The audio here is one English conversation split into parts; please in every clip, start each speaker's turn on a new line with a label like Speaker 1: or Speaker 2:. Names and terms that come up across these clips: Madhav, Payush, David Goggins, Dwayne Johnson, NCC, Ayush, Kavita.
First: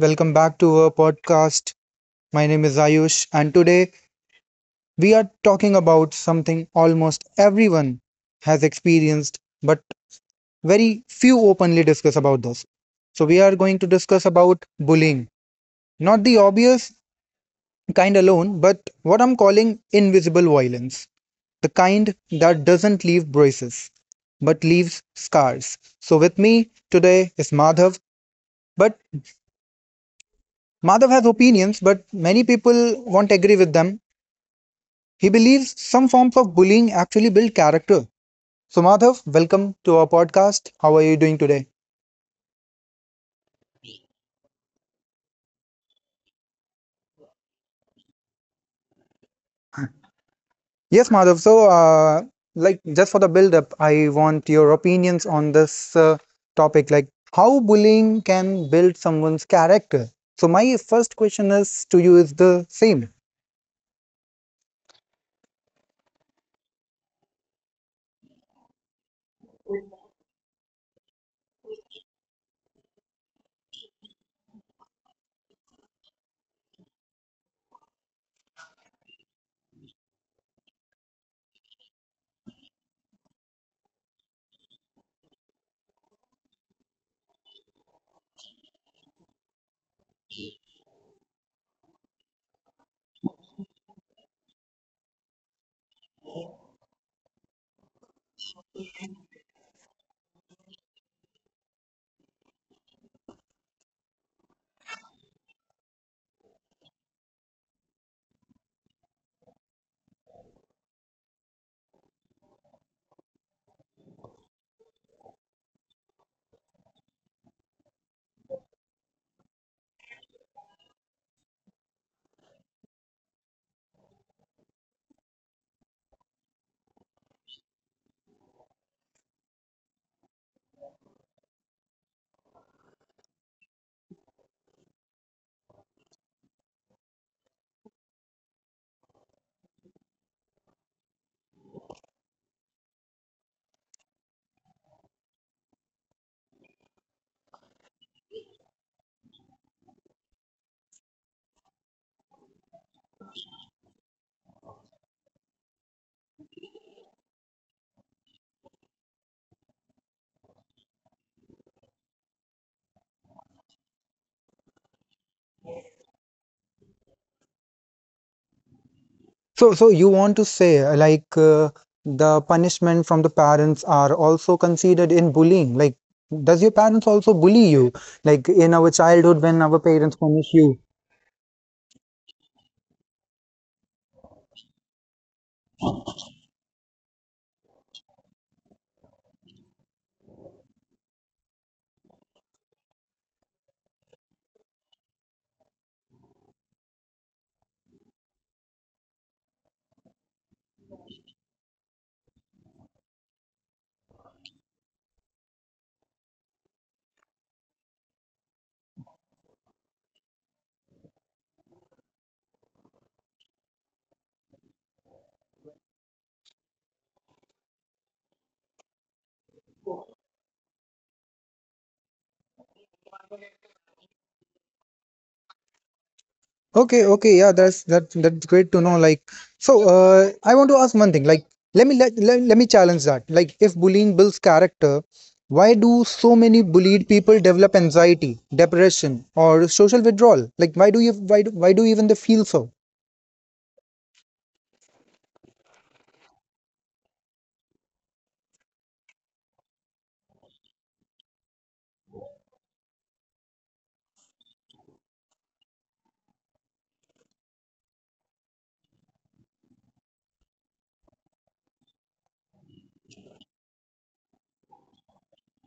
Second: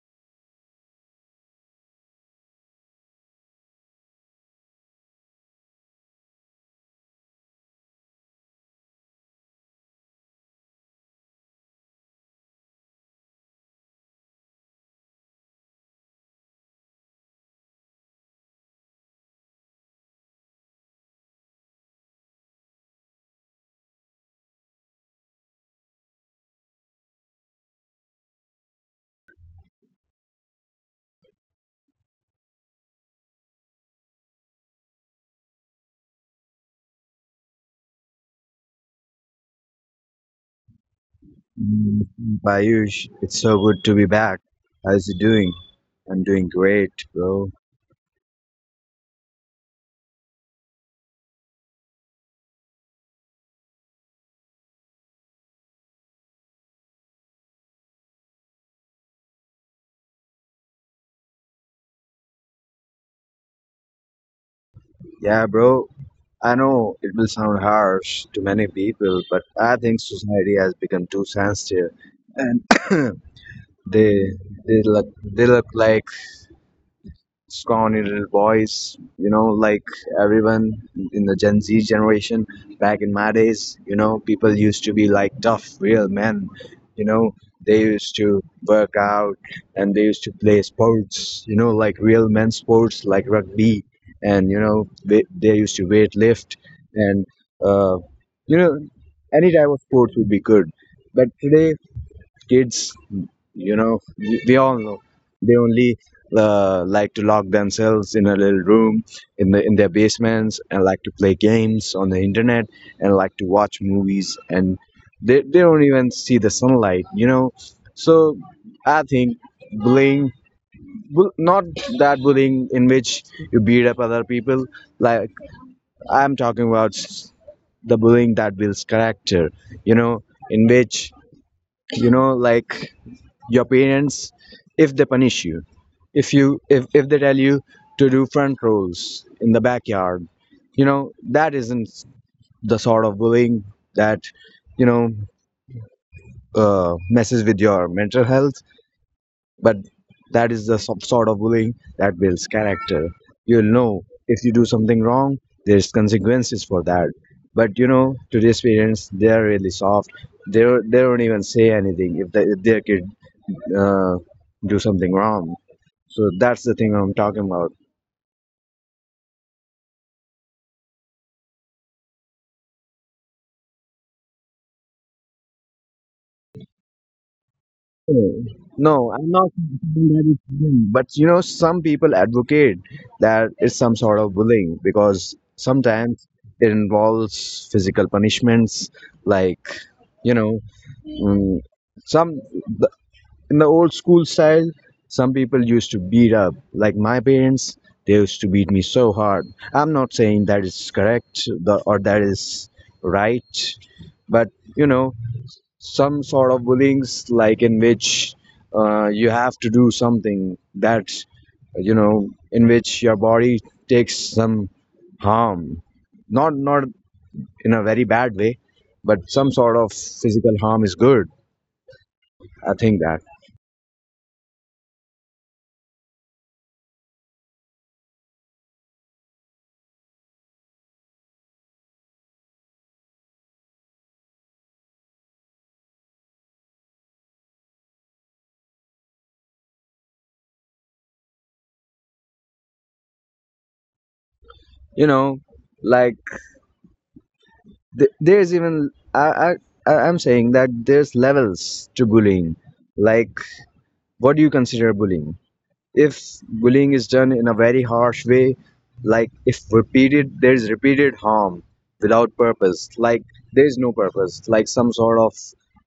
Speaker 1: welcome back to our podcast. My name is Ayush, and today we are talking about something almost everyone has experienced, but very few openly discuss about this. So, we are going to discuss about bullying, not the obvious kind alone, but what I'm calling invisible violence, the kind that doesn't leave bruises but leaves scars. So, with me today is Madhav. But Madhav has opinions, but many people won't agree with them. He believes some forms of bullying actually build character. So, Madhav, welcome to our podcast. How are you doing today?
Speaker 2: Mm, Payush, it's so good to be back. How's you doing? I'm doing great, bro.
Speaker 1: Yes, Madhav. So, like, just for the build up, I want your opinions on this topic, like how bullying can build someone's character. So, my first question is to you is the same.
Speaker 2: Yeah, bro. I know it will sound harsh to many people, but I think society has become too sensitive, and they look like scrawny little boys, you know, like everyone in the Gen Z generation. Back in my days, you know, people used to be like tough, real men, you know. They used to work out and they used to play sports, you know, like real men sports, like rugby, and you know, they used to weight lift, and uh, you know, any type of sports would be good. But today, kids you know, we all know they only like to lock themselves in a little room in their basements and like to play games on the internet and like to watch movies and they don't even see the sunlight. You know, so I think bullying not that bullying in which you beat up other people like I'm talking about s- the bullying that builds character, you know, in which, you know, like your parents, if they punish you, if they tell you to do front rows in the backyard, you know that isn't the sort of bullying that, you know, messes with your mental health, but that is the sort of bullying that builds character. You'll know if you do something wrong there's consequences for that. But you know today's parents they're really soft. They don't even say anything if, they, if their kid uh, do something wrong. So that's the thing I'm talking about.
Speaker 1: So, you want to say like the punishment from the parents are also considered in bullying? Like, does your parents also bully you?
Speaker 2: Oh,
Speaker 1: Like in our
Speaker 2: no, I'm not
Speaker 1: childhood when our
Speaker 2: saying that
Speaker 1: parents
Speaker 2: it's
Speaker 1: punish
Speaker 2: bullying,
Speaker 1: you?
Speaker 2: but you know, some people advocate that it's some sort of bullying because sometimes it involves physical punishments, like, you know, mm, some the, in the old school style, some people used to beat up. Like my parents, they used to beat me so hard. I'm not saying that is correct or that is right, but you know some sort of bullying's like in which you have to do something that, you know, in which your body takes some harm, not in a very bad way, but some sort of physical harm is good, I think that.
Speaker 1: Okay, okay, yeah, that's great to know. Like, so I want to ask one thing. Like, let me challenge that. Like, if bullying builds character, why do so many bullied people develop anxiety, depression, or social withdrawal? Like, why do you why do even they feel so?
Speaker 2: You know, like there's even I'm saying that there's levels to bullying. Like what do you consider bullying? If bullying is done in a very harsh way, like if repeated, there is repeated harm without purpose, like there is no purpose, like some sort of,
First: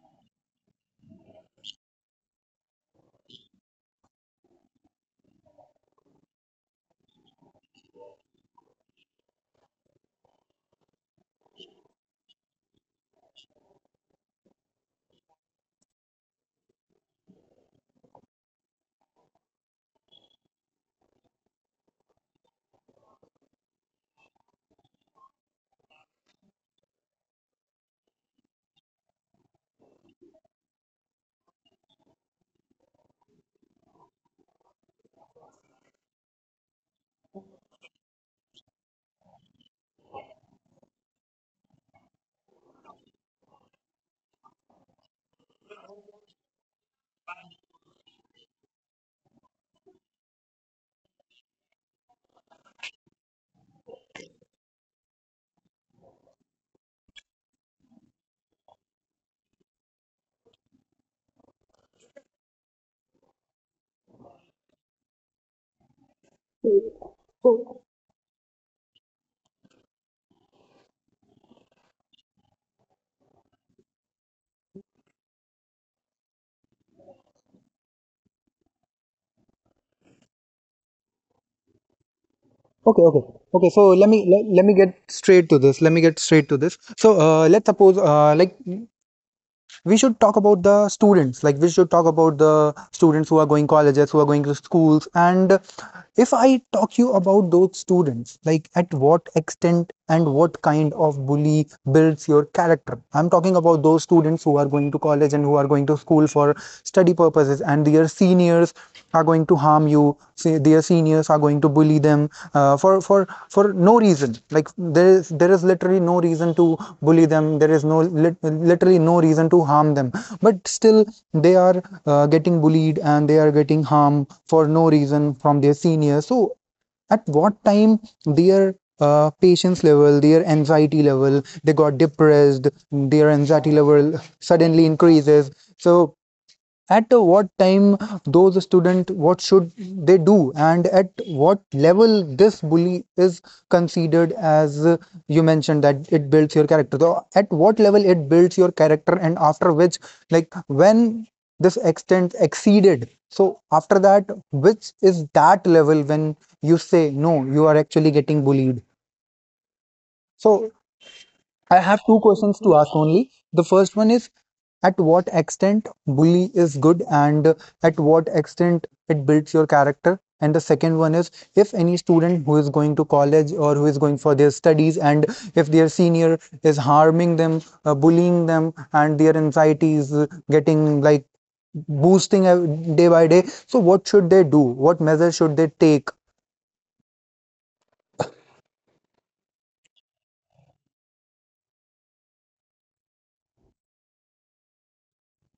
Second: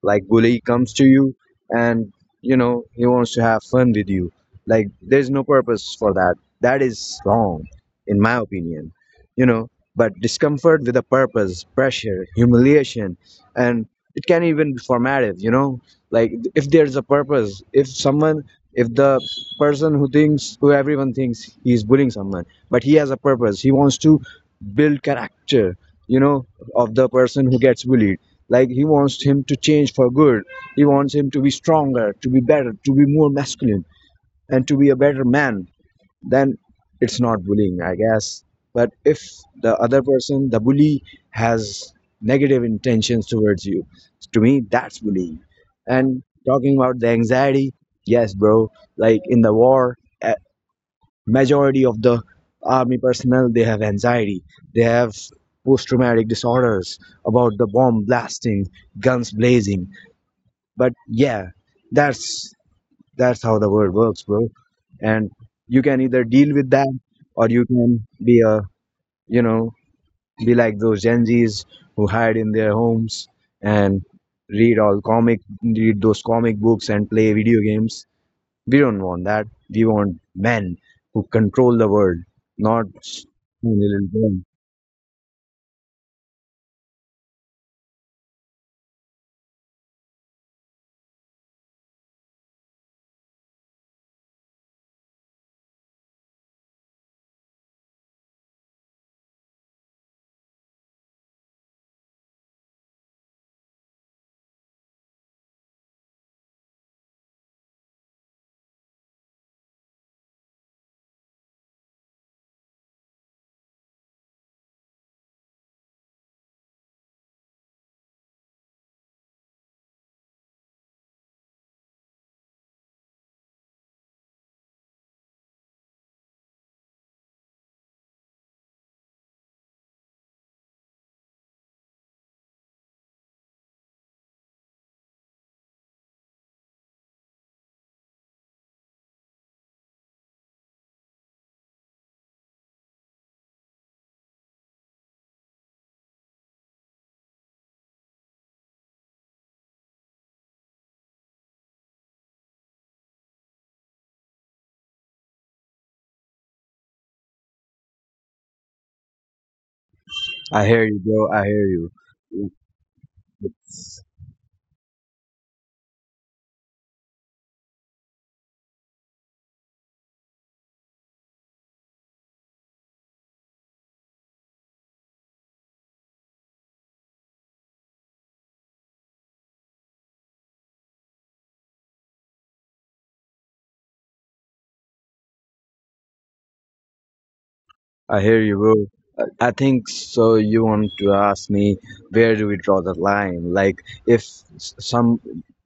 Speaker 2: like bully comes to you and you know he wants to have fun with you, like there is no purpose for that. That is wrong, in my opinion, you know. But discomfort with a purpose, pressure, humiliation, and it can even be formative, you know, like if there's a purpose, if someone, if the person who thinks, who everyone thinks he is bullying someone but he has a purpose, he wants to build character, you know, of the person who gets bullied, like he wants him to change for good, he wants him to be stronger, to be better, to be more masculine, and to be a better man, then it's not bullying, I guess. But if the other person, the bully, has negative intentions towards you, to me that's bullying. And talking about the anxiety, yes bro, like in the war, a- majority of the army personnel, they have anxiety, they have post traumatic disorders about the bomb blasting, guns blazing, but yeah, that's that's how the world works, bro. And you can either deal with that or you can be a, you know, be like those Gen Zs who hide in their homes and read those comic books and play video games. We don't want that. We want men who control the world, not
Speaker 1: Okay, okay, okay.
Speaker 2: tiny
Speaker 1: So
Speaker 2: little
Speaker 1: let me
Speaker 2: boy.
Speaker 1: let, let me get straight to this. Let me get straight to this. So let's suppose like we should talk about the students who are going colleges, who are going to schools. And if I talk you about those students, like at what extent and what kind of bully builds your character? I'm talking about those students who are going to college and who are going to school for study purposes, and their seniors are going to harm you, say their seniors are going to bully them, for no reason. Like there is literally no reason to bully them, there is no literally no reason to harm them, but still they are getting bullied and they are getting harm for no reason from their seniors. So at what time their patience level, their anxiety level suddenly increases. So at what time those student what should they do, and at what level this bully is considered as, you mentioned that it builds your character, so at what level it builds your character, and after which, like when this extent exceeded, so after that, which is that level when you say no, you are actually getting bullied?
Speaker 2: I
Speaker 1: So
Speaker 2: hear you, bro. I hear
Speaker 1: I
Speaker 2: you.
Speaker 1: have two questions to ask only. The first one is, at what extent bully is good and at what extent it builds your character? And the second one is, if any student who is going to college or who is going for their studies, and if their senior is harming them, bullying them, and their anxiety is getting like boosting day by day, so what should they do? What measures should they take?
Speaker 2: I hear you, bro. I think so. You want to ask me, where do we draw the line? Like, if some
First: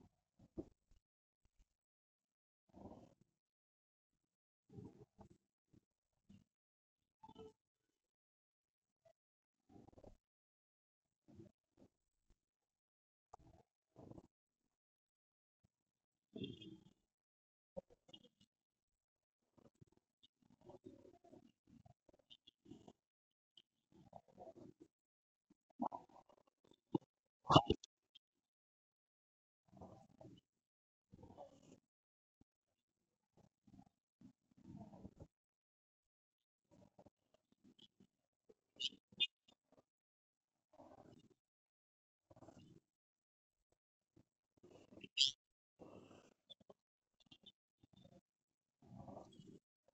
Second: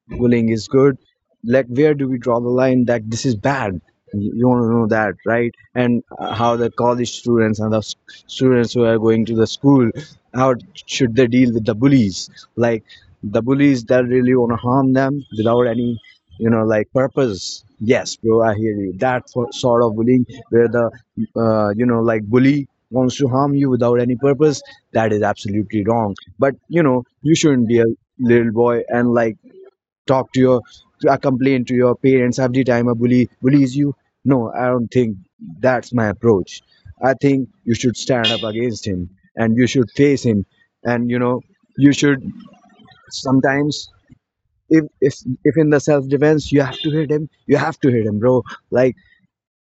Speaker 2: bullying is good, like where do we draw the line that this is bad. You want to know that, right? And how the college students and the students who are going to the school, how should they deal with the bullies, like the bullies that really want to harm them without any, you know, like purpose. Yes bro, I hear you, that for, sort of bullying where the you know, like bully wants to harm you without any purpose, that is absolutely wrong. But you know, you shouldn't be a little boy and like talk to your complain to your parents every time a bully bullies you. No, I don't think, that's my approach. I think you should stand up against him, and you should face him, and you know, you should sometimes, if if in the self defense you have to hit him, you have to hit him, bro. Like,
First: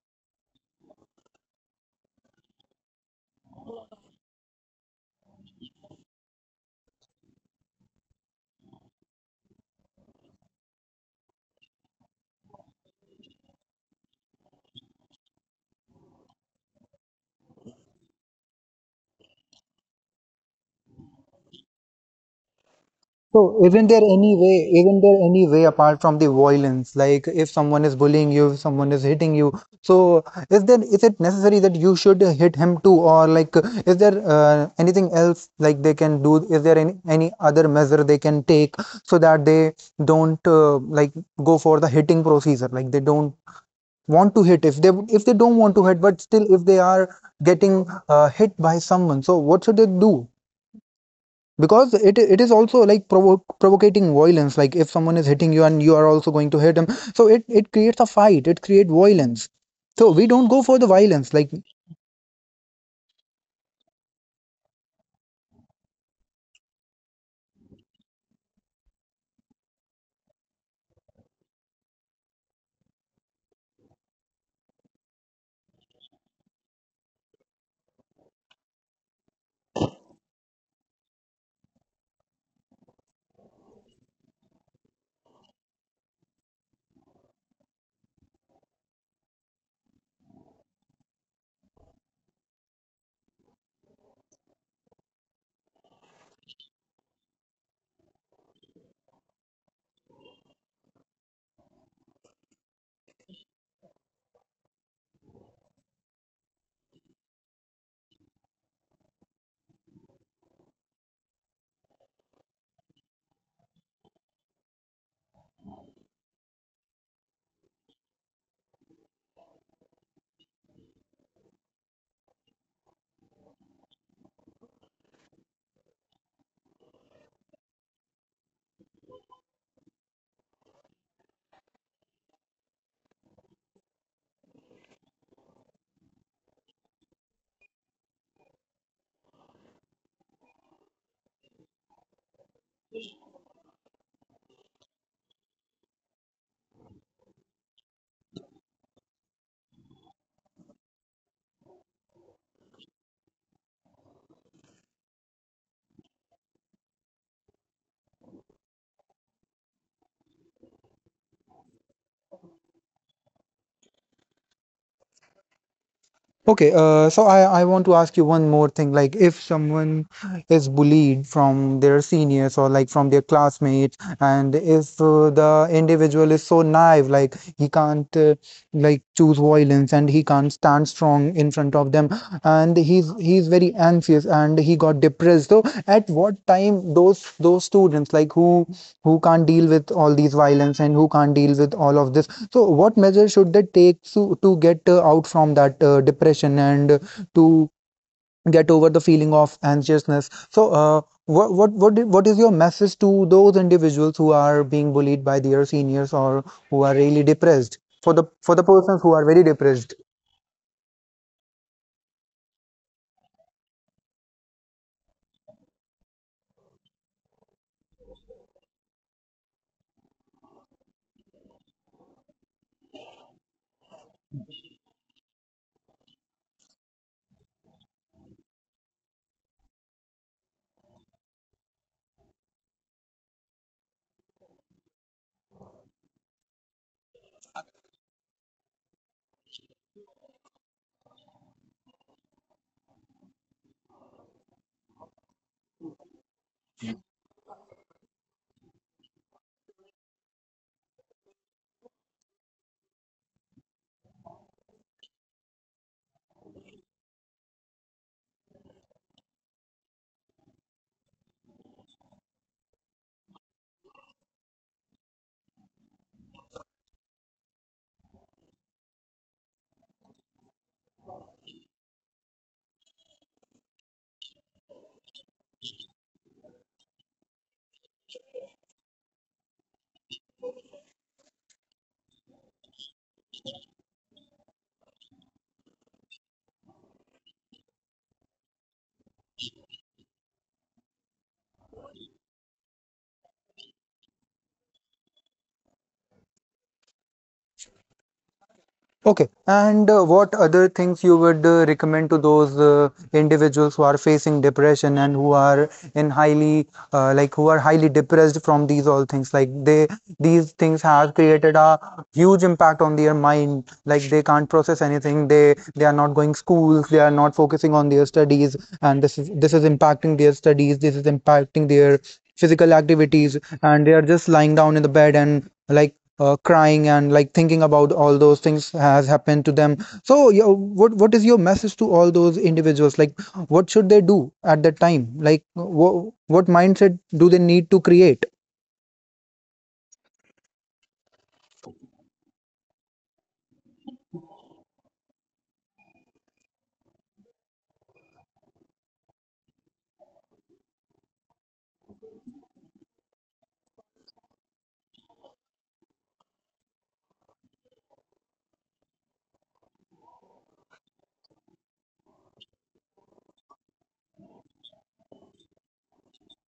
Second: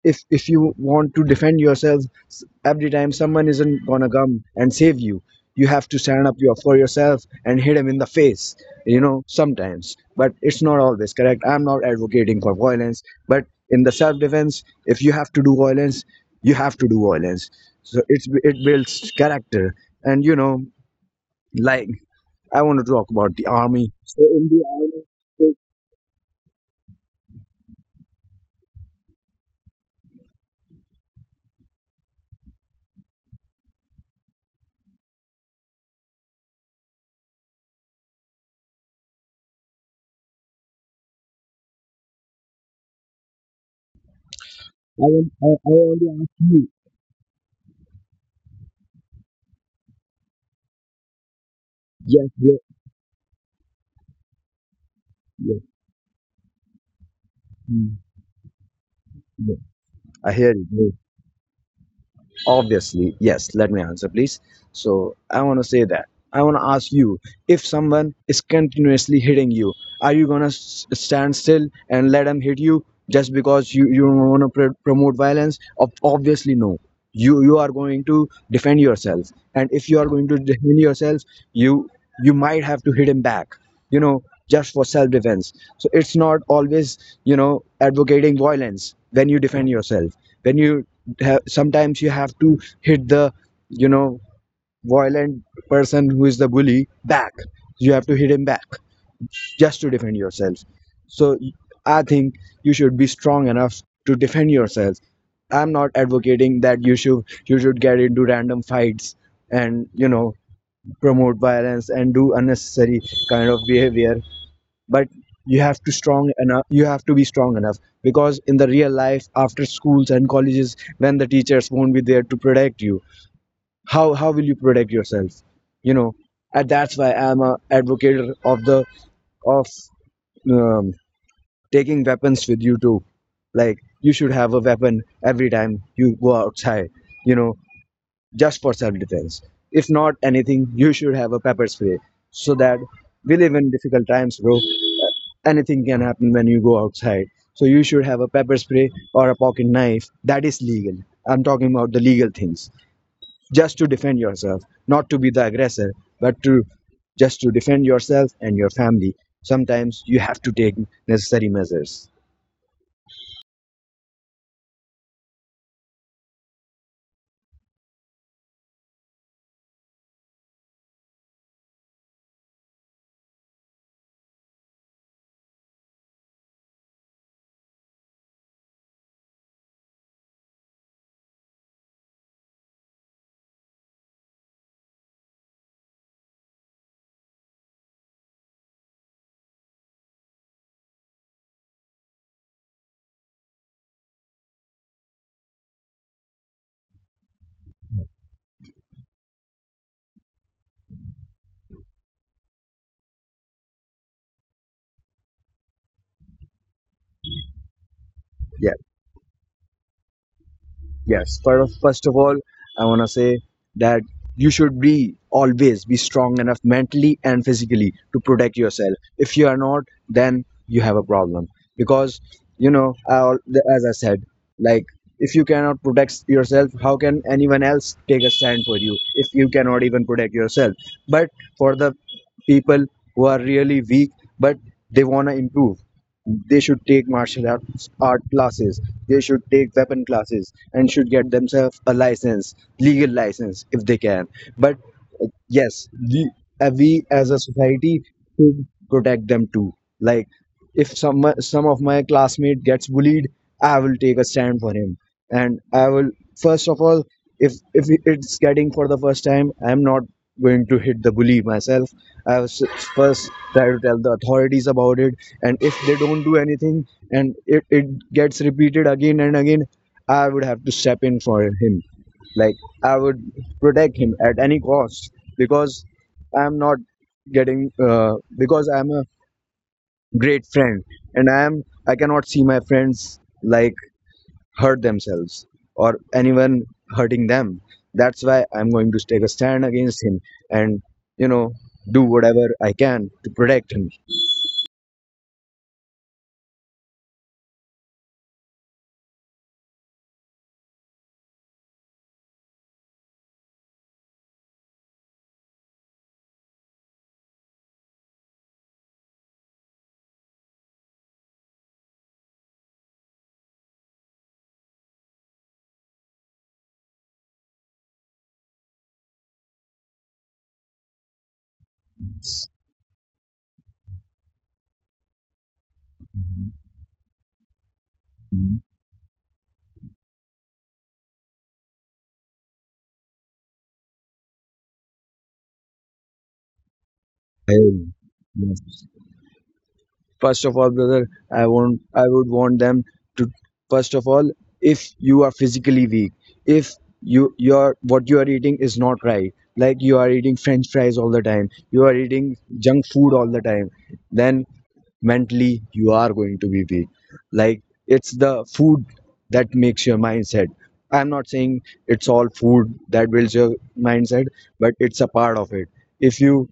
Speaker 2: if you want to defend yourself, every time someone isn't gonna come and save you, you have to stand up your, for yourself and hit him in the face, you know sometimes. But it's not always correct, I'm not advocating for violence, but in the self-defense if you have to do violence, you have to do violence. So it's it builds character. And you know, like I want to talk about the
Speaker 1: So isn't there
Speaker 2: army, so
Speaker 1: any way,
Speaker 2: in the
Speaker 1: isn't
Speaker 2: army,
Speaker 1: there any way
Speaker 2: so
Speaker 1: apart from the violence? Like if someone is bullying you, if someone is hitting you, so is it necessary that you should hit him too, or like is there anything else like they can do? Is there any other measure they can take so that they don't like go for the hitting procedure? Like they don't want to hit if they don't want
Speaker 2: I
Speaker 1: to hit,
Speaker 2: want to
Speaker 1: but
Speaker 2: ask
Speaker 1: still if
Speaker 2: you.
Speaker 1: they are getting hit by someone, so what should they do? Because it
Speaker 2: Yes,
Speaker 1: it is
Speaker 2: yes,
Speaker 1: also like provocating violence, like if someone is hitting
Speaker 2: yes,
Speaker 1: you and you are also going to hit him, so it
Speaker 2: mm,
Speaker 1: creates a fight, it creates violence.
Speaker 2: yes.
Speaker 1: So we
Speaker 2: I
Speaker 1: don't
Speaker 2: hear
Speaker 1: go for
Speaker 2: you.
Speaker 1: the violence, like.
Speaker 2: Obviously, yes. Let me answer, please. So, I want to say that. I want to ask you, if someone is continuously hitting you, are you going to stand still and let them hit you just because you don't want to promote violence? Obviously, no. You are going to defend yourself. And if you are going to defend yourself, you, you might have to hit him back, you know, just for self defense. So it's not always, you know, advocating violence when you defend yourself. When you sometimes you have to hit the, you know, violent person who is the bully back, you have to hit him back, just to defend yourself. So I think you should be strong enough to defend yourself. I'm not advocating that you should get into random fights and, you know, promote violence and do unnecessary kind of behavior, but you have to strong enough you have to be strong enough, because in the real life after schools and colleges when the teachers won't be there to protect you, how will you protect yourself, you know? And that's why I'm a advocate of the of um, taking weapons with you too. Like you should have a weapon every time you go outside, you know, just for self defense. If not anything, you should have a pepper spray, so that, we live in difficult times, bro. Anything can happen when you go outside. So you should have a pepper spray or a pocket knife. That is legal. I'm talking about the legal things. Just to defend yourself, not to be the aggressor, but to just to defend yourself and your family. Sometimes you have to take necessary measures.
Speaker 1: Okay, so I want to ask you one more thing. Like, if someone is bullied from their seniors or like from their classmates, and if the individual is so naive, like he can't like choose violence, and he can't stand strong in front of them, and he's very anxious and he got depressed. So, at what time those students like who can't deal with all these violence and who can't deal with all of this, so what measures should they take to get out from that depression, and to get over the feeling of anxiousness? So, what is your message to those individuals who are being bullied by their seniors, or who are really depressed? For the for
Speaker 2: Yeah.
Speaker 1: the persons who are very depressed.
Speaker 2: Yes, first of all, I want to say that you should be always be strong enough mentally and physically to protect yourself. If you are not, then you have a problem, because you know, as I said, like if you cannot protect yourself, how can anyone else take a stand for you if you cannot even protect yourself? But for the people who are really weak but they want to improve, they should take martial arts art classes, they should take weapon classes and should get themselves a license, legal license if they can. But yes, the, we as a society should protect them too. Like if some of my classmate gets bullied, I will take a stand for him, and I will, first of all, if it's getting for the first time, I'm not going to hit the bully myself. I will first try to tell the authorities about it, and if they don't do anything and it gets repeated again and again, I would have to step in for him. Like, I would protect him at any cost, because I'm not getting uh, because I'm a great friend, and I cannot see my friends like hurt themselves, or anyone hurting them. That's why I'm going to take a stand against him, and you know, do whatever I can to protect him.
Speaker 1: Okay, and what other things you would recommend to those individuals who are facing depression, and who are highly depressed from these all things, like they these things have created a huge impact on their mind, like they can't process anything, they are not going schools, they are not focusing on their studies, and this is impacting their studies, this is impacting their physical activities, and they are just lying down in the bed, and like crying and like thinking about all those
Speaker 2: Mhm.
Speaker 1: things has happened to them. So, yeah, what is your message to all those individuals? Like, what should they do at that time? Like, what mindset do they need
Speaker 2: Hey,
Speaker 1: to create?
Speaker 2: yes. First of all, brother, I would want them to first of all, if you are physically weak, if your what you are eating is not right, like you are eating French fries all the time, you are eating junk food all the time, then mentally you are going to be weak, like it's the food that makes your mindset. I'm not saying it's all food that builds your mindset, but it's a part of it. If you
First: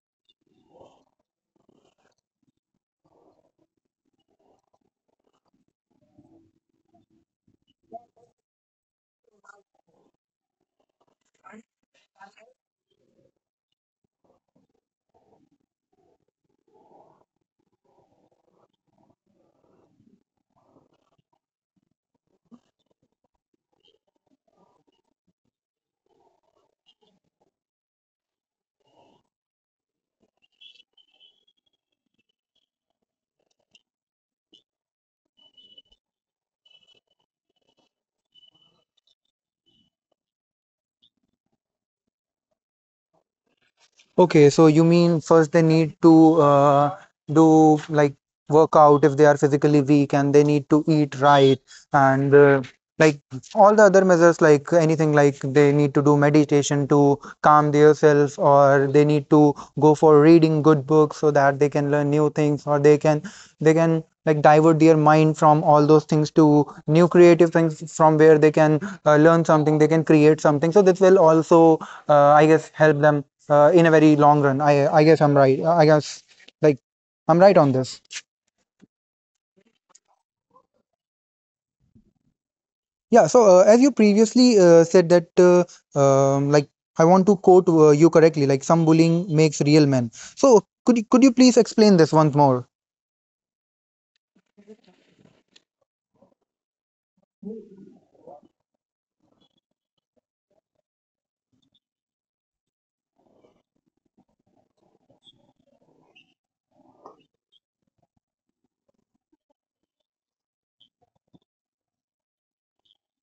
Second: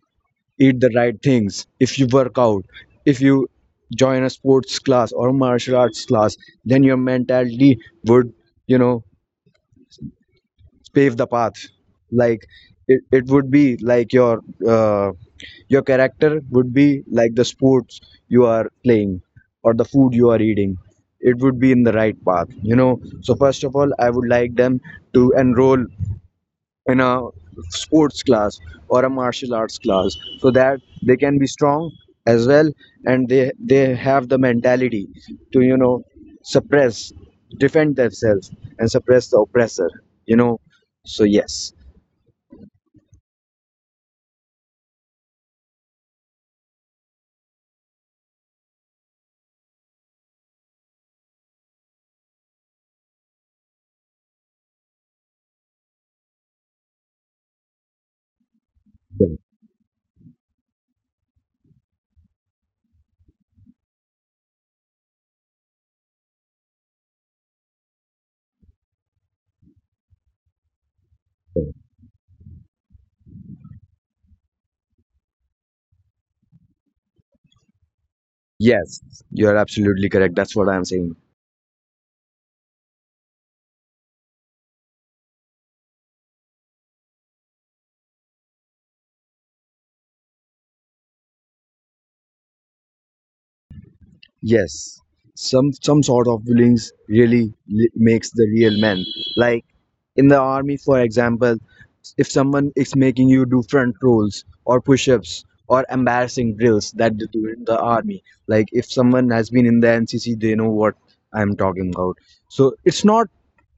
Speaker 2: eat the right things, if you work out, if you join a sports class or martial arts class, then your mentality would, you know, pave the path. Like it would be like uh, your character would be like the sports you are playing or the food you are eating. It would be in the right path. So first of all, I would like them to enroll in a sports class or a martial arts class so that they can be strong as well, and they have the mentality to suppress, defend themselves, and suppress the oppressor you know so yes.
Speaker 1: Okay, so you mean first they need to do like workout if they are physically weak, and they need to eat right, and like all the other measures, like anything like they need to do meditation to calm themselves, or they need to go for reading good books so that they can learn new things, or they can like divert their mind from all those things to new creative things from where they can learn something, they can create something. So this will also, I guess, help them in a very long run. I guess I'm right. I guess like I'm right on this.
Speaker 2: Yes, you are absolutely correct. That's what I'm saying.
Speaker 1: Yeah. So as you previously said that like I want to quote you correctly. Like some bullying makes real men. So could you please explain this once more?
Speaker 2: Yes, some sort of feelings really makes the real man. Like, in the army for example, if someone is making you do front rolls or push-ups or embarrassing drills that they do in the army, like if someone has been in the NCC, they know what I'm talking about. So it's not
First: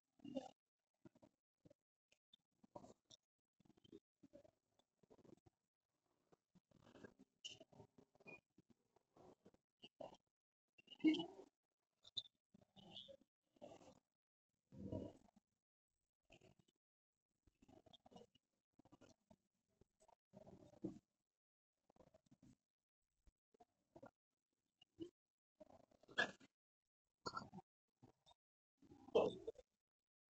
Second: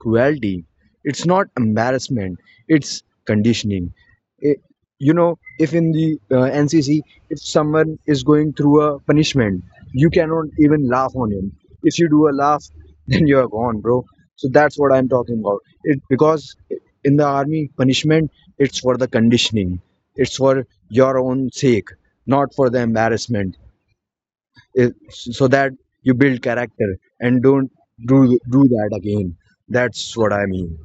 Speaker 2: cruelty, it's not embarrassment, it's conditioning. You know, if in the NCC, if someone is going through a punishment, you cannot even laugh on him. If you do a laugh then you're gone, bro. So that's what I'm talking about. It, because in the army punishment, it's for the conditioning, it's for your own sake, not for the embarrassment. So that you build character and don't do that again. That's what I mean.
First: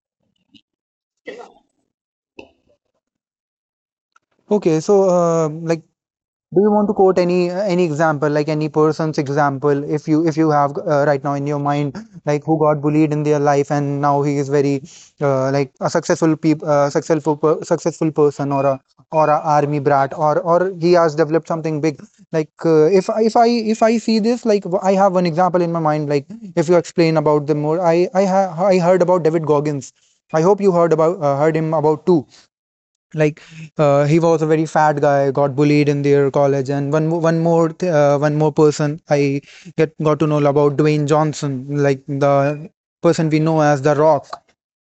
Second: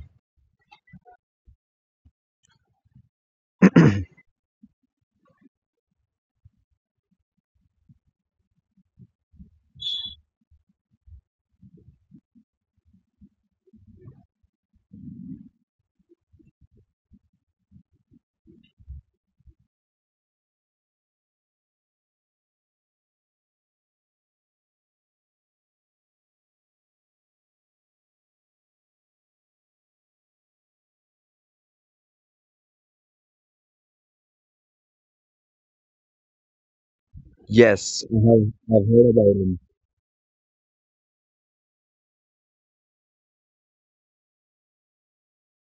Speaker 1: Okay. So like, do you want to quote any example, like any person's example, if you have right now in your mind, like who got bullied in their life and now he is very like a successful person, or a army brat, or he has developed something big. Like if I see this, like I have one example in my mind. Like if you explain about the more, I heard about David Goggins. I hope you heard about heard him about too, like he was a very fat guy, got bullied in their college, and one mo- one more th-
Speaker 2: I've
Speaker 1: one
Speaker 2: heard
Speaker 1: more
Speaker 2: about.
Speaker 1: person I get got to know about Dwayne Johnson, like the person we know as the Rock.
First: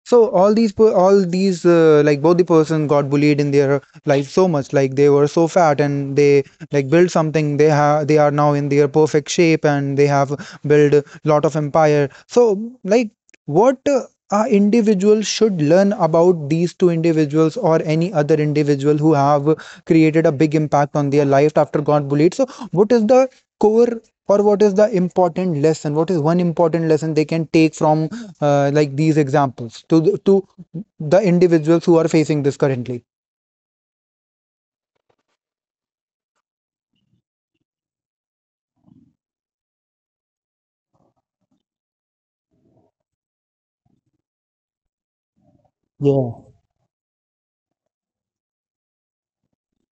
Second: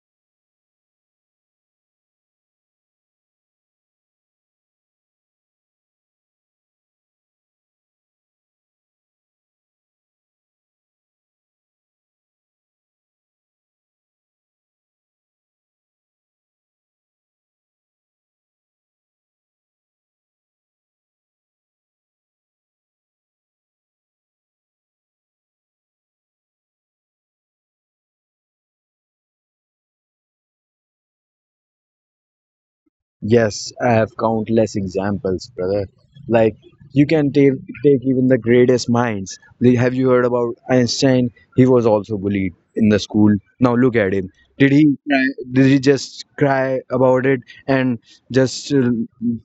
Speaker 1: So all all these like, both the person got bullied in their life so much, like they were so fat, and they like built something, they are now in their perfect shape, and they have built a lot of empire. So like what a individual should learn about these two individuals, or any other individual who have created a big impact on their life after got bullied. So what is the core, or what is the important lesson? What is one important lesson they can take from like these examples, to the individuals who are facing this currently?
Speaker 2: Yes, I have countless examples, brother. Like, you can take even the greatest minds. Like, have you heard about Einstein? He was also bullied in the school. Now look at him. Did he
Speaker 1: Yeah.
Speaker 2: just cry about it and just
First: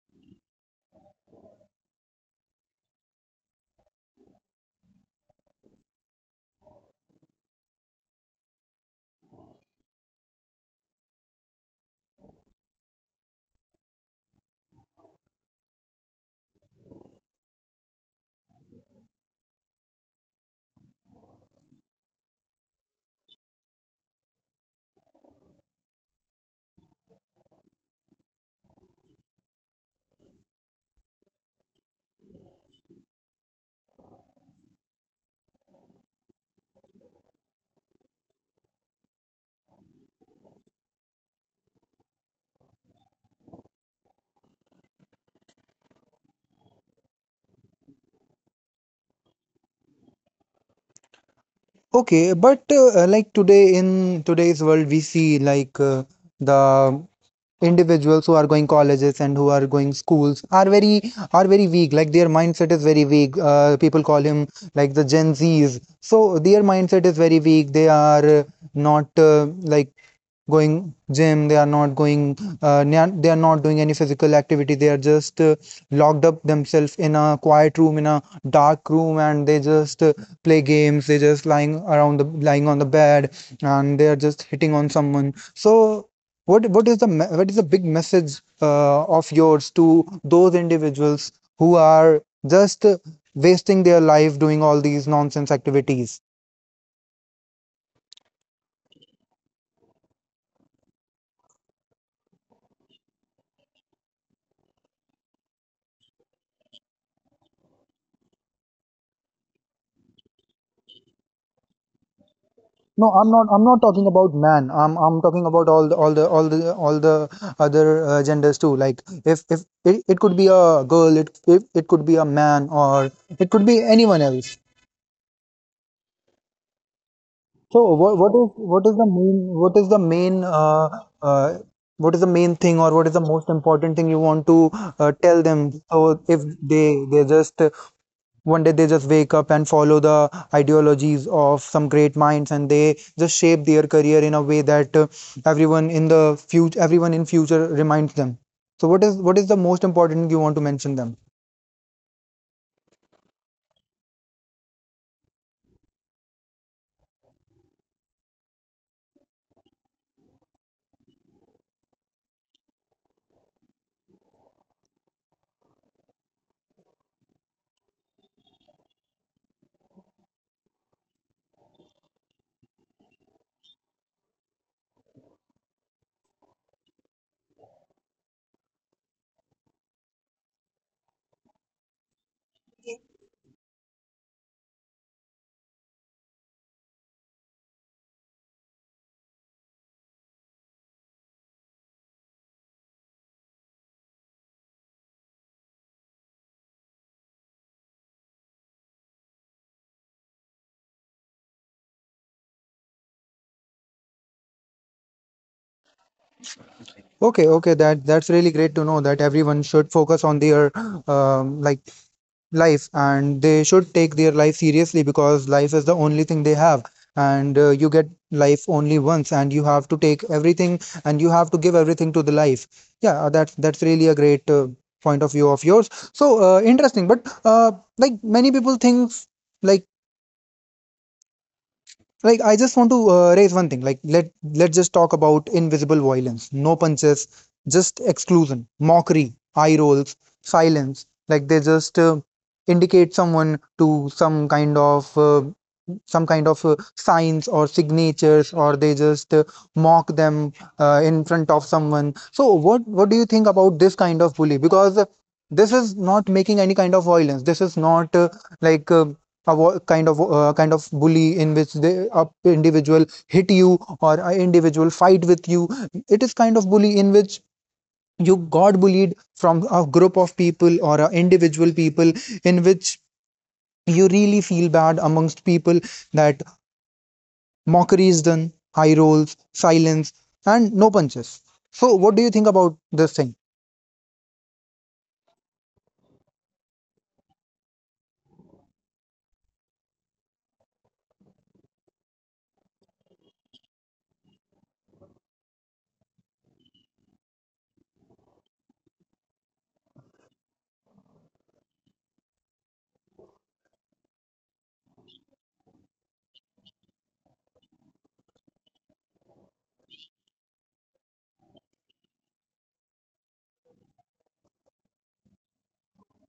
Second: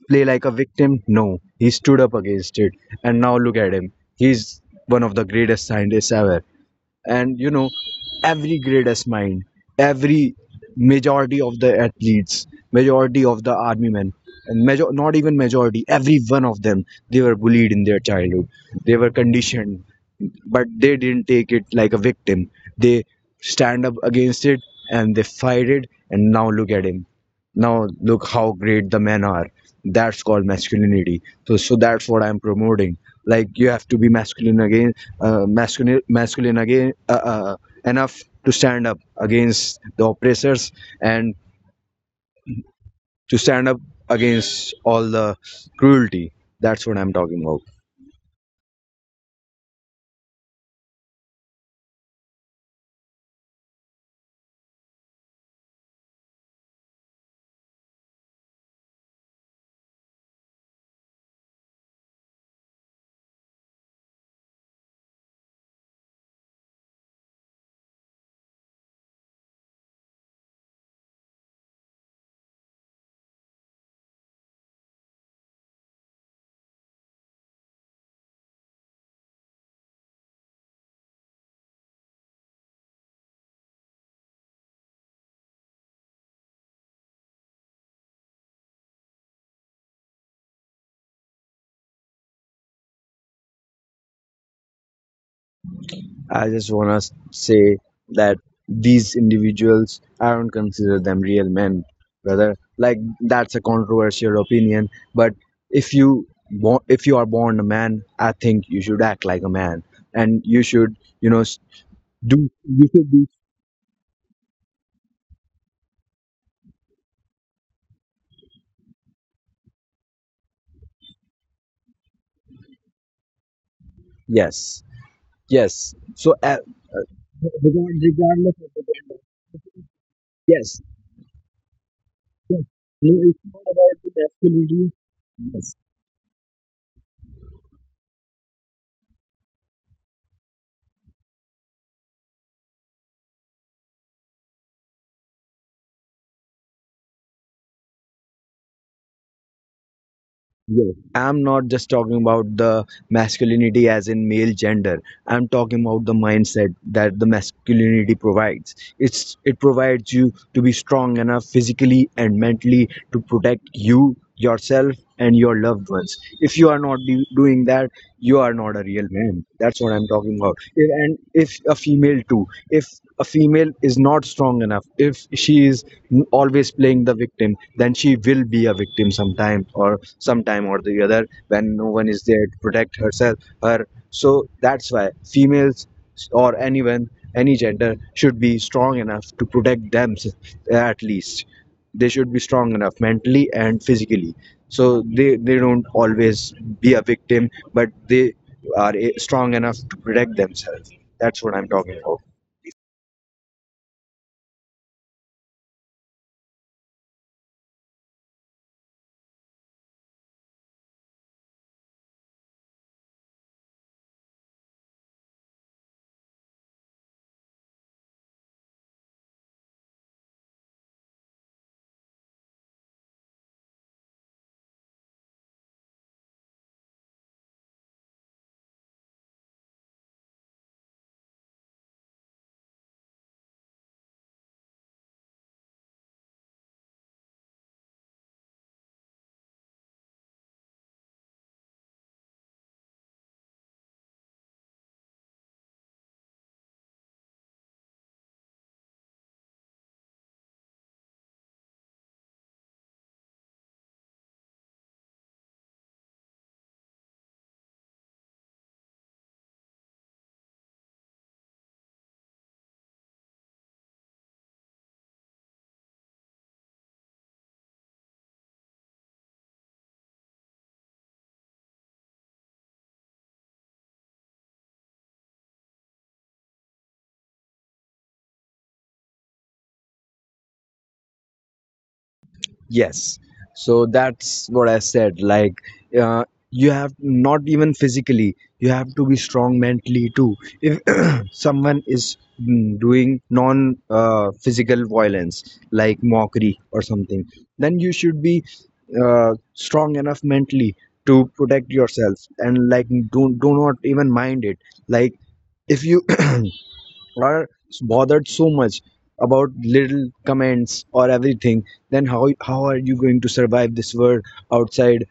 Speaker 2: play like a victim? No, he stood up against it, and now look at him. He's one of the greatest scientists ever. And you know, every greatest mind, every majority of the athletes, majority of the army men, and major, not even majority, every one of them, they were bullied in their childhood, they were conditioned, but they didn't take it like a victim. They stand up against it and they fight it, and now look at him. Now look how great the men are. That's called masculinity. So that's what I'm promoting. Like, you have to be masculine again. Masculine again, enough to stand up against the oppressors, and to stand up against all the cruelty. That's what I'm talking about.
Speaker 1: Okay, but like today, in today's world, we see, like, the individuals who are going colleges and who are going schools are very, weak, like their mindset is very weak, people call him like the Gen Z's, so their mindset is very weak, they are not like going gym, they are not going they are not doing any physical activity, they are just locked up themselves in a quiet room, in a dark room, and they just play games, they just lying on the bed, and they are just hitting on someone. So what is the big message of yours to those individuals who are just wasting their life doing all these nonsense activities?
Speaker 2: I just want to say that these individuals, I don't consider them real men, brother. Like, that's a controversial opinion, but if you are born a man, I think you should act like a man, and you should, you know,
Speaker 1: No, I'm not. I'm
Speaker 2: do
Speaker 1: not
Speaker 2: you
Speaker 1: talking
Speaker 2: should
Speaker 1: about
Speaker 2: be.
Speaker 1: man. I'm talking about all the other genders too. Like if it, it could be a girl, it if it could be a man, or it could be anyone else.
Speaker 2: Yes, yes. So
Speaker 1: So what is the
Speaker 2: regard-
Speaker 1: main
Speaker 2: regardless
Speaker 1: what
Speaker 2: of
Speaker 1: is
Speaker 2: the.
Speaker 1: the main uh, uh,
Speaker 2: Yes,
Speaker 1: what is the main thing, or what is the most
Speaker 2: yes.
Speaker 1: important thing you
Speaker 2: No,
Speaker 1: want
Speaker 2: it's
Speaker 1: to
Speaker 2: not about the
Speaker 1: tell them?
Speaker 2: masculinity.
Speaker 1: So if
Speaker 2: Yes.
Speaker 1: they just one day they just wake up and follow the ideologies of some great minds, and they just shape their career in a way that everyone in future reminds them. So what is the most important you want to mention them?
Speaker 2: Yes, I'm not just talking about the masculinity as in male gender. I'm talking about the mindset that the masculinity provides. It's, it provides you to be strong enough physically and mentally to protect you, yourself, and your loved ones. If you are not doing that, you are not a real man. That's what I'm talking about. If, and if a female too, if a female is not strong enough, if she is always playing the victim, then she will be a victim sometime or sometime or the other, when no one is there to protect herself, her. So that's why females or anyone, any gender, should be strong enough to protect themselves at least. They should be strong enough mentally and physically. So they don't always be a victim, but they are strong enough to protect themselves. That's what I'm talking about.
Speaker 1: Okay, okay, that that's really great to know that everyone should focus on their um, like life, and they should take their life seriously because life is the only thing they have. And you get life only once, and you have to take everything, and you have to give everything to the life. Yeah, that's really a great point of view of yours. So interesting, but many people think, like I just want to raise one thing. Like, let's just talk about invisible violence. No punches, just exclusion, mockery, eye rolls, silence. Like, they just indicate someone to some kind of signs or signatures, or they just mock them in front of someone. So what do you think about this kind of bully? Because this is not making any kind of violence. This is not like a wo- kind of bully in which the a individual hit you or an individual fight with you. It is kind of bully in which you got bullied from a group of people or a individual people, in which you really feel bad amongst people, that mockery is done, high rolls, silence, and no punches. So what do you think about this thing?
Speaker 2: Yes. So that's what I said. Like, you have not even physically, you have to be strong mentally too. If someone is doing non physical violence, like mockery or something, then you should be strong enough mentally to protect yourself and like do not even mind it. Like, if you are bothered so much about little comments or everything, then how are you going to survive this world outside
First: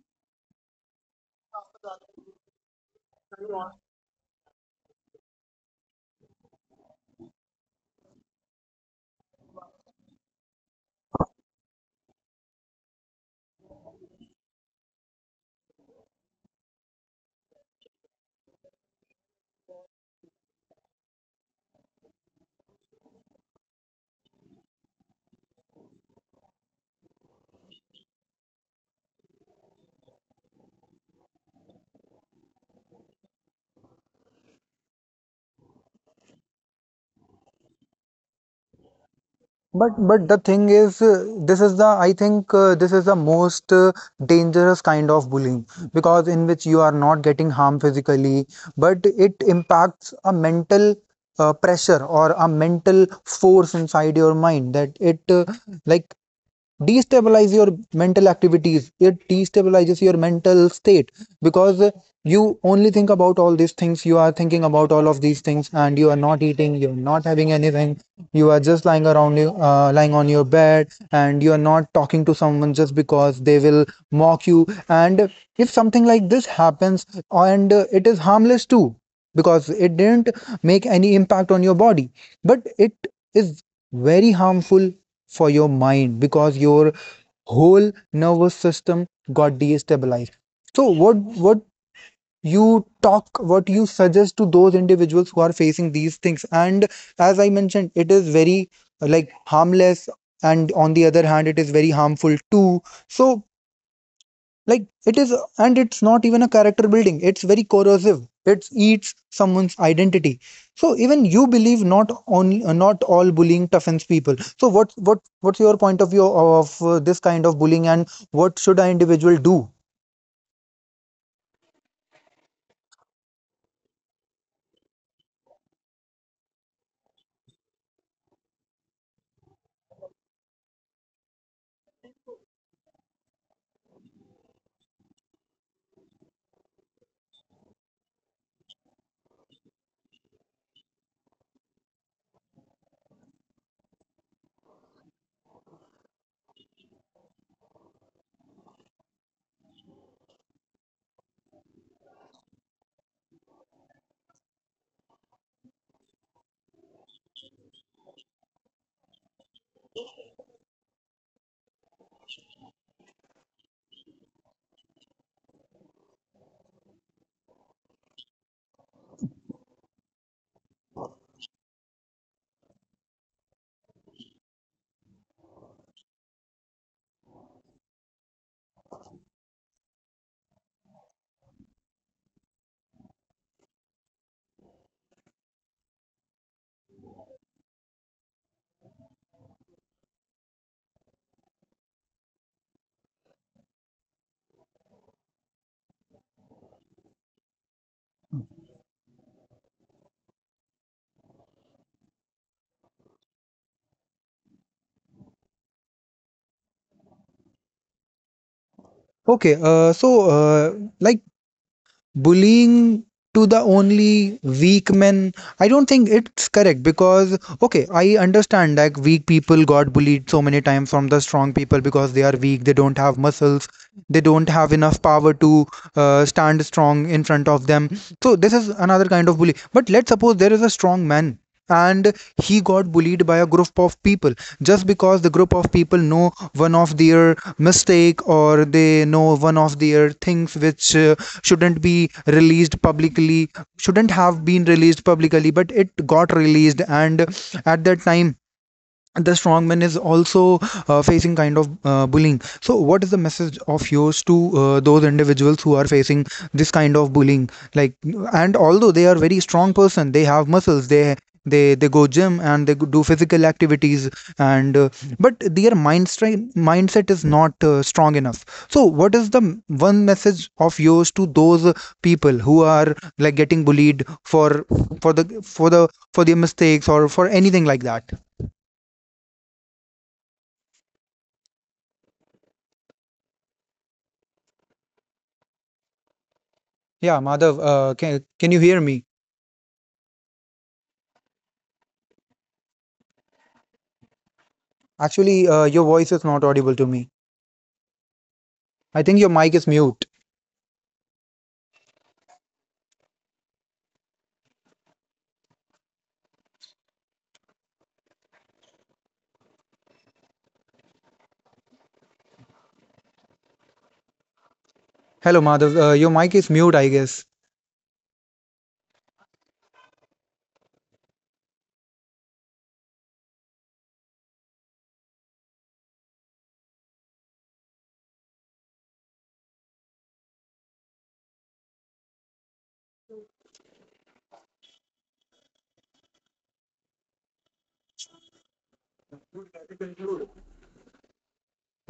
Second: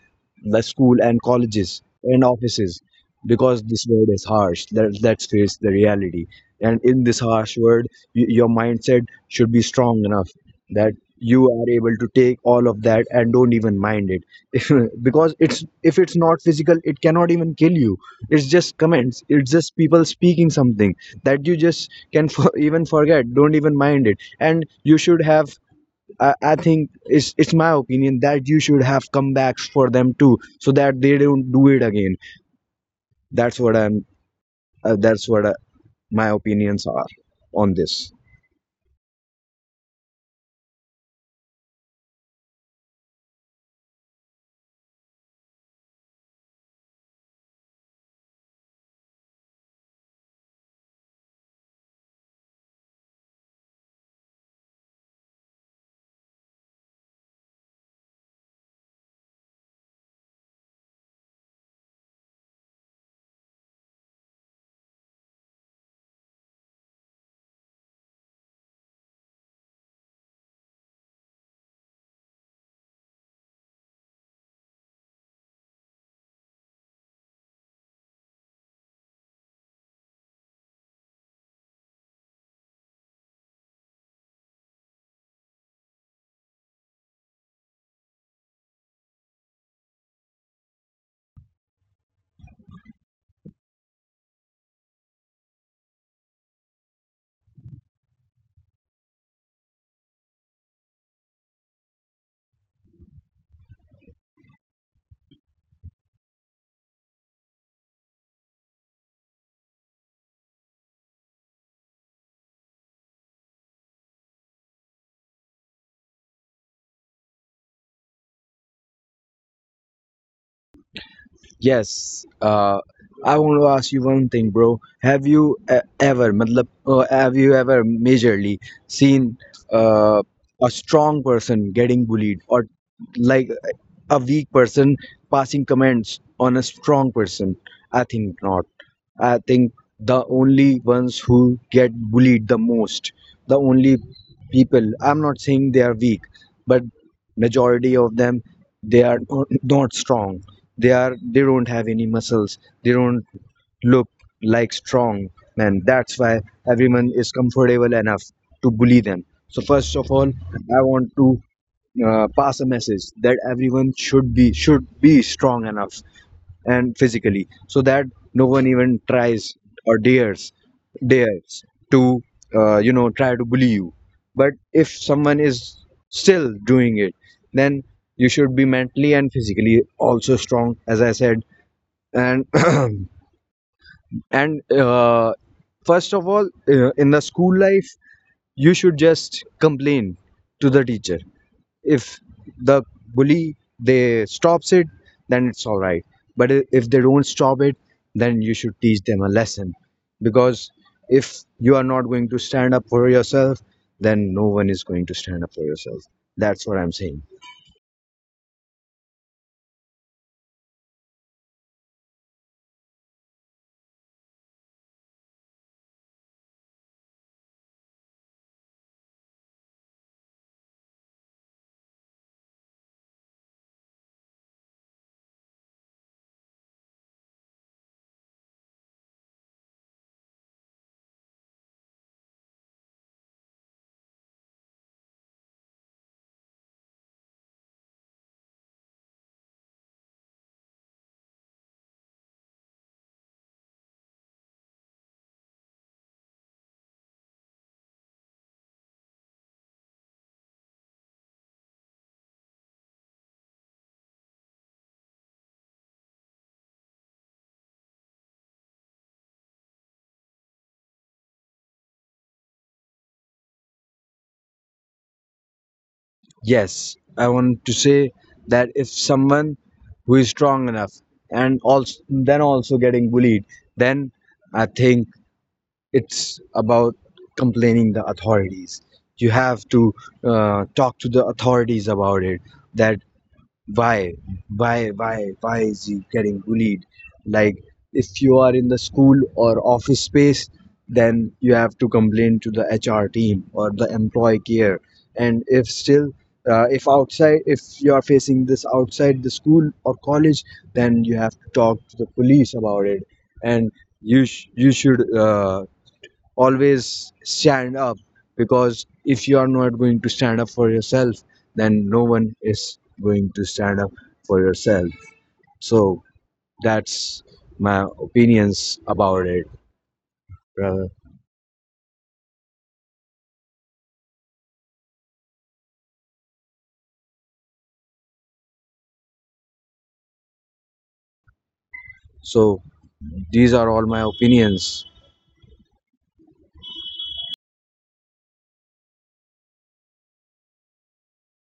Speaker 2: the school and colleges and offices? Because this world is harsh. Let's face the reality, and in this harsh world, your mindset should be strong enough that you are able to take all of that and don't even mind it because it's, if it's not physical, it cannot even kill you. It's just comments, it's just people speaking something that you just can even forget, don't even mind it. And you should have, I think it's my opinion that you should have comebacks for them too, so that they don't do it again. That's what I'm that's what my opinions are on this.
Speaker 1: But the thing is, this is the I think this is the most dangerous kind of bullying, because in which you are not getting harm physically, but it impacts a mental pressure or a mental force inside your mind, that it like destabilize your mental activities, it destabilizes your mental state. Because you are thinking about all of these things, and you are not eating, you're not having anything, you are just lying around, you lying on your bed, and you are not talking to someone just because they will mock you. And if something like this happens, and it is harmless too because it didn't make any impact on your body, but it is very harmful for your mind because your whole nervous system got destabilized. So what you talk, what you suggest to those individuals who are facing these things? And as I mentioned, it is very harmless, and on the other hand, it is very harmful too. So, like, it is, and it's not even a character building, it's very corrosive, it eats someone's identity. So even you believe, not only not all bullying toughens people. So what's your point of view of this kind of bullying, and what should an individual do?
Speaker 2: Yes, I want to ask you one thing, bro. Have you ever, matlab, have you ever majorly seen uh, a strong person getting bullied, or like a weak person passing comments on a strong person? I think not. I think the only ones who get bullied the most, the only people, I'm not saying they are weak, but majority of them, they are not strong. They are, they don't have any muscles. They don't look like strong men. That's why everyone is comfortable enough to bully them. So first of all, I want to pass a message that everyone should be, should be strong enough and physically, so that no one even tries or dares to try to bully you. But if someone is still doing it, then you should be mentally and physically also strong, as I said. And and first of all, in the school life, you should just complain to the teacher. If the bully they stops it, then it's all right. But if they don't stop it, then you should teach them a lesson. Because if you are not going to stand up for yourself, then no one is going to stand up for yourself. That's what I'm saying.
Speaker 1: Okay, uh, like bullying to the only weak men, I don't think it's correct. Because okay, I understand that weak people got bullied so many times from the strong people because they are weak, they don't have muscles, they don't have enough power to stand strong in front of them. So this is another kind of bully. But let's suppose there is a strong man, and he got bullied by a group of people, just because the group of people know one of their mistake, or they know one of their things which shouldn't be released publicly shouldn't have been released publicly, but it got released. And at that time, the strongman is also facing kind of bullying. So, what is the message of yours to those individuals who are facing this kind of bullying? Like, and although they are very strong person, they have muscles, they go gym and they do physical activities, and but their
Speaker 2: Yes,
Speaker 1: mindset is
Speaker 2: I
Speaker 1: not
Speaker 2: want to
Speaker 1: strong
Speaker 2: say
Speaker 1: enough.
Speaker 2: that
Speaker 1: So,
Speaker 2: if
Speaker 1: what is the
Speaker 2: someone
Speaker 1: one
Speaker 2: who is
Speaker 1: message
Speaker 2: strong
Speaker 1: of
Speaker 2: enough
Speaker 1: yours to
Speaker 2: and
Speaker 1: those
Speaker 2: also
Speaker 1: people
Speaker 2: then
Speaker 1: who
Speaker 2: also
Speaker 1: are
Speaker 2: getting
Speaker 1: like
Speaker 2: bullied,
Speaker 1: getting bullied
Speaker 2: then I think
Speaker 1: for the for the for their
Speaker 2: it's
Speaker 1: mistakes
Speaker 2: about
Speaker 1: or for anything like
Speaker 2: complaining the
Speaker 1: that?
Speaker 2: authorities. You have to talk to the authorities about it, that why why is he getting bullied.
Speaker 1: Yeah, Madhav,
Speaker 2: Like, if
Speaker 1: can you
Speaker 2: you
Speaker 1: hear
Speaker 2: are in
Speaker 1: me?
Speaker 2: the school or office space, then you have to complain to the HR team or the employee care.
Speaker 1: Actually, your
Speaker 2: And
Speaker 1: voice
Speaker 2: if
Speaker 1: is not
Speaker 2: still
Speaker 1: audible to me.
Speaker 2: if outside, if you are facing
Speaker 1: I
Speaker 2: this
Speaker 1: think your mic
Speaker 2: outside
Speaker 1: is
Speaker 2: the
Speaker 1: mute.
Speaker 2: school or college, then you have to talk to the police about it. And you should always stand up, because if you are not going to stand up for yourself, then no one is going to stand up for yourself.
Speaker 1: Hello, Madhav. Your mic
Speaker 2: So
Speaker 1: is mute, I guess.
Speaker 2: that's my opinions about it, brother. So these are all my opinions.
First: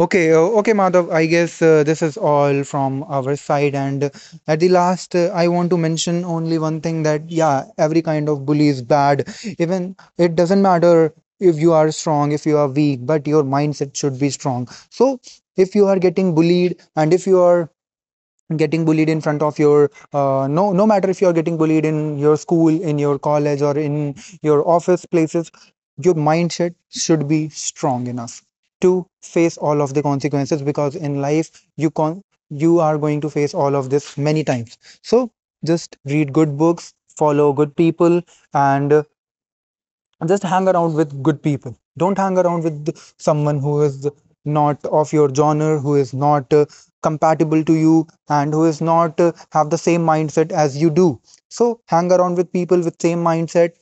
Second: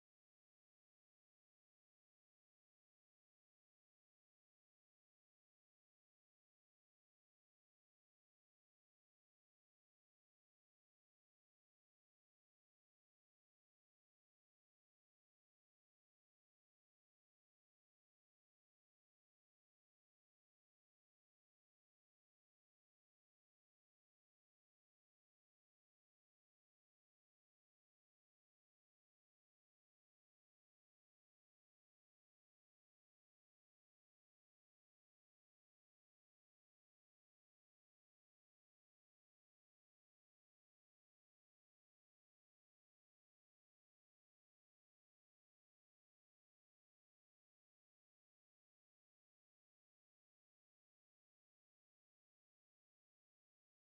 Speaker 1: Okay, okay, Madhav. I guess this is all from our side. And at the last, I want to mention only one thing, that yeah, every kind of bully is bad. Even it doesn't matter if you are strong, if you are weak, but your mindset should be strong. So if you are getting bullied, and if you are getting bullied in front of your no, no matter if you are getting bullied in your school, in your college, or in your office places, your mindset should be strong enough to face all of the consequences, because in life you con you are going to face all of this many times. So just read good books, follow good people, and just hang around with good people. Don't hang around with someone who is not of your genre, who is not compatible to you, and who is not have the same mindset as you do. So hang around with people with same mindset.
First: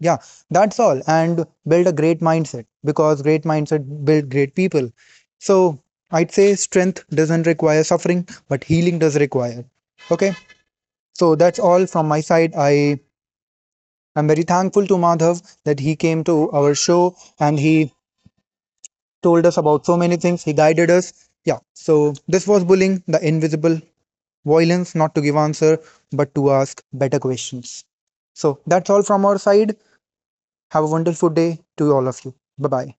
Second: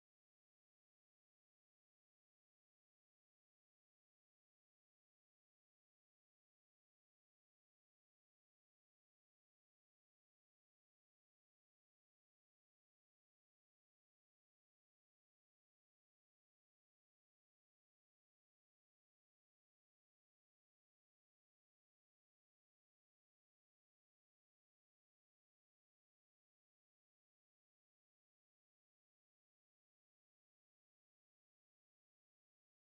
Speaker 1: Yeah, that's all. And build a great mindset, because great mindset build great people. So I'd say strength doesn't require suffering, but healing does require. Okay, so that's all from my side. I'm very thankful to Madhav that he came to our show, and he told us about so many things. He guided us. Yeah. So this was bullying, the invisible violence, not to give answer, but to ask better questions. So that's all from our side. Have a wonderful day to all of you. Bye bye.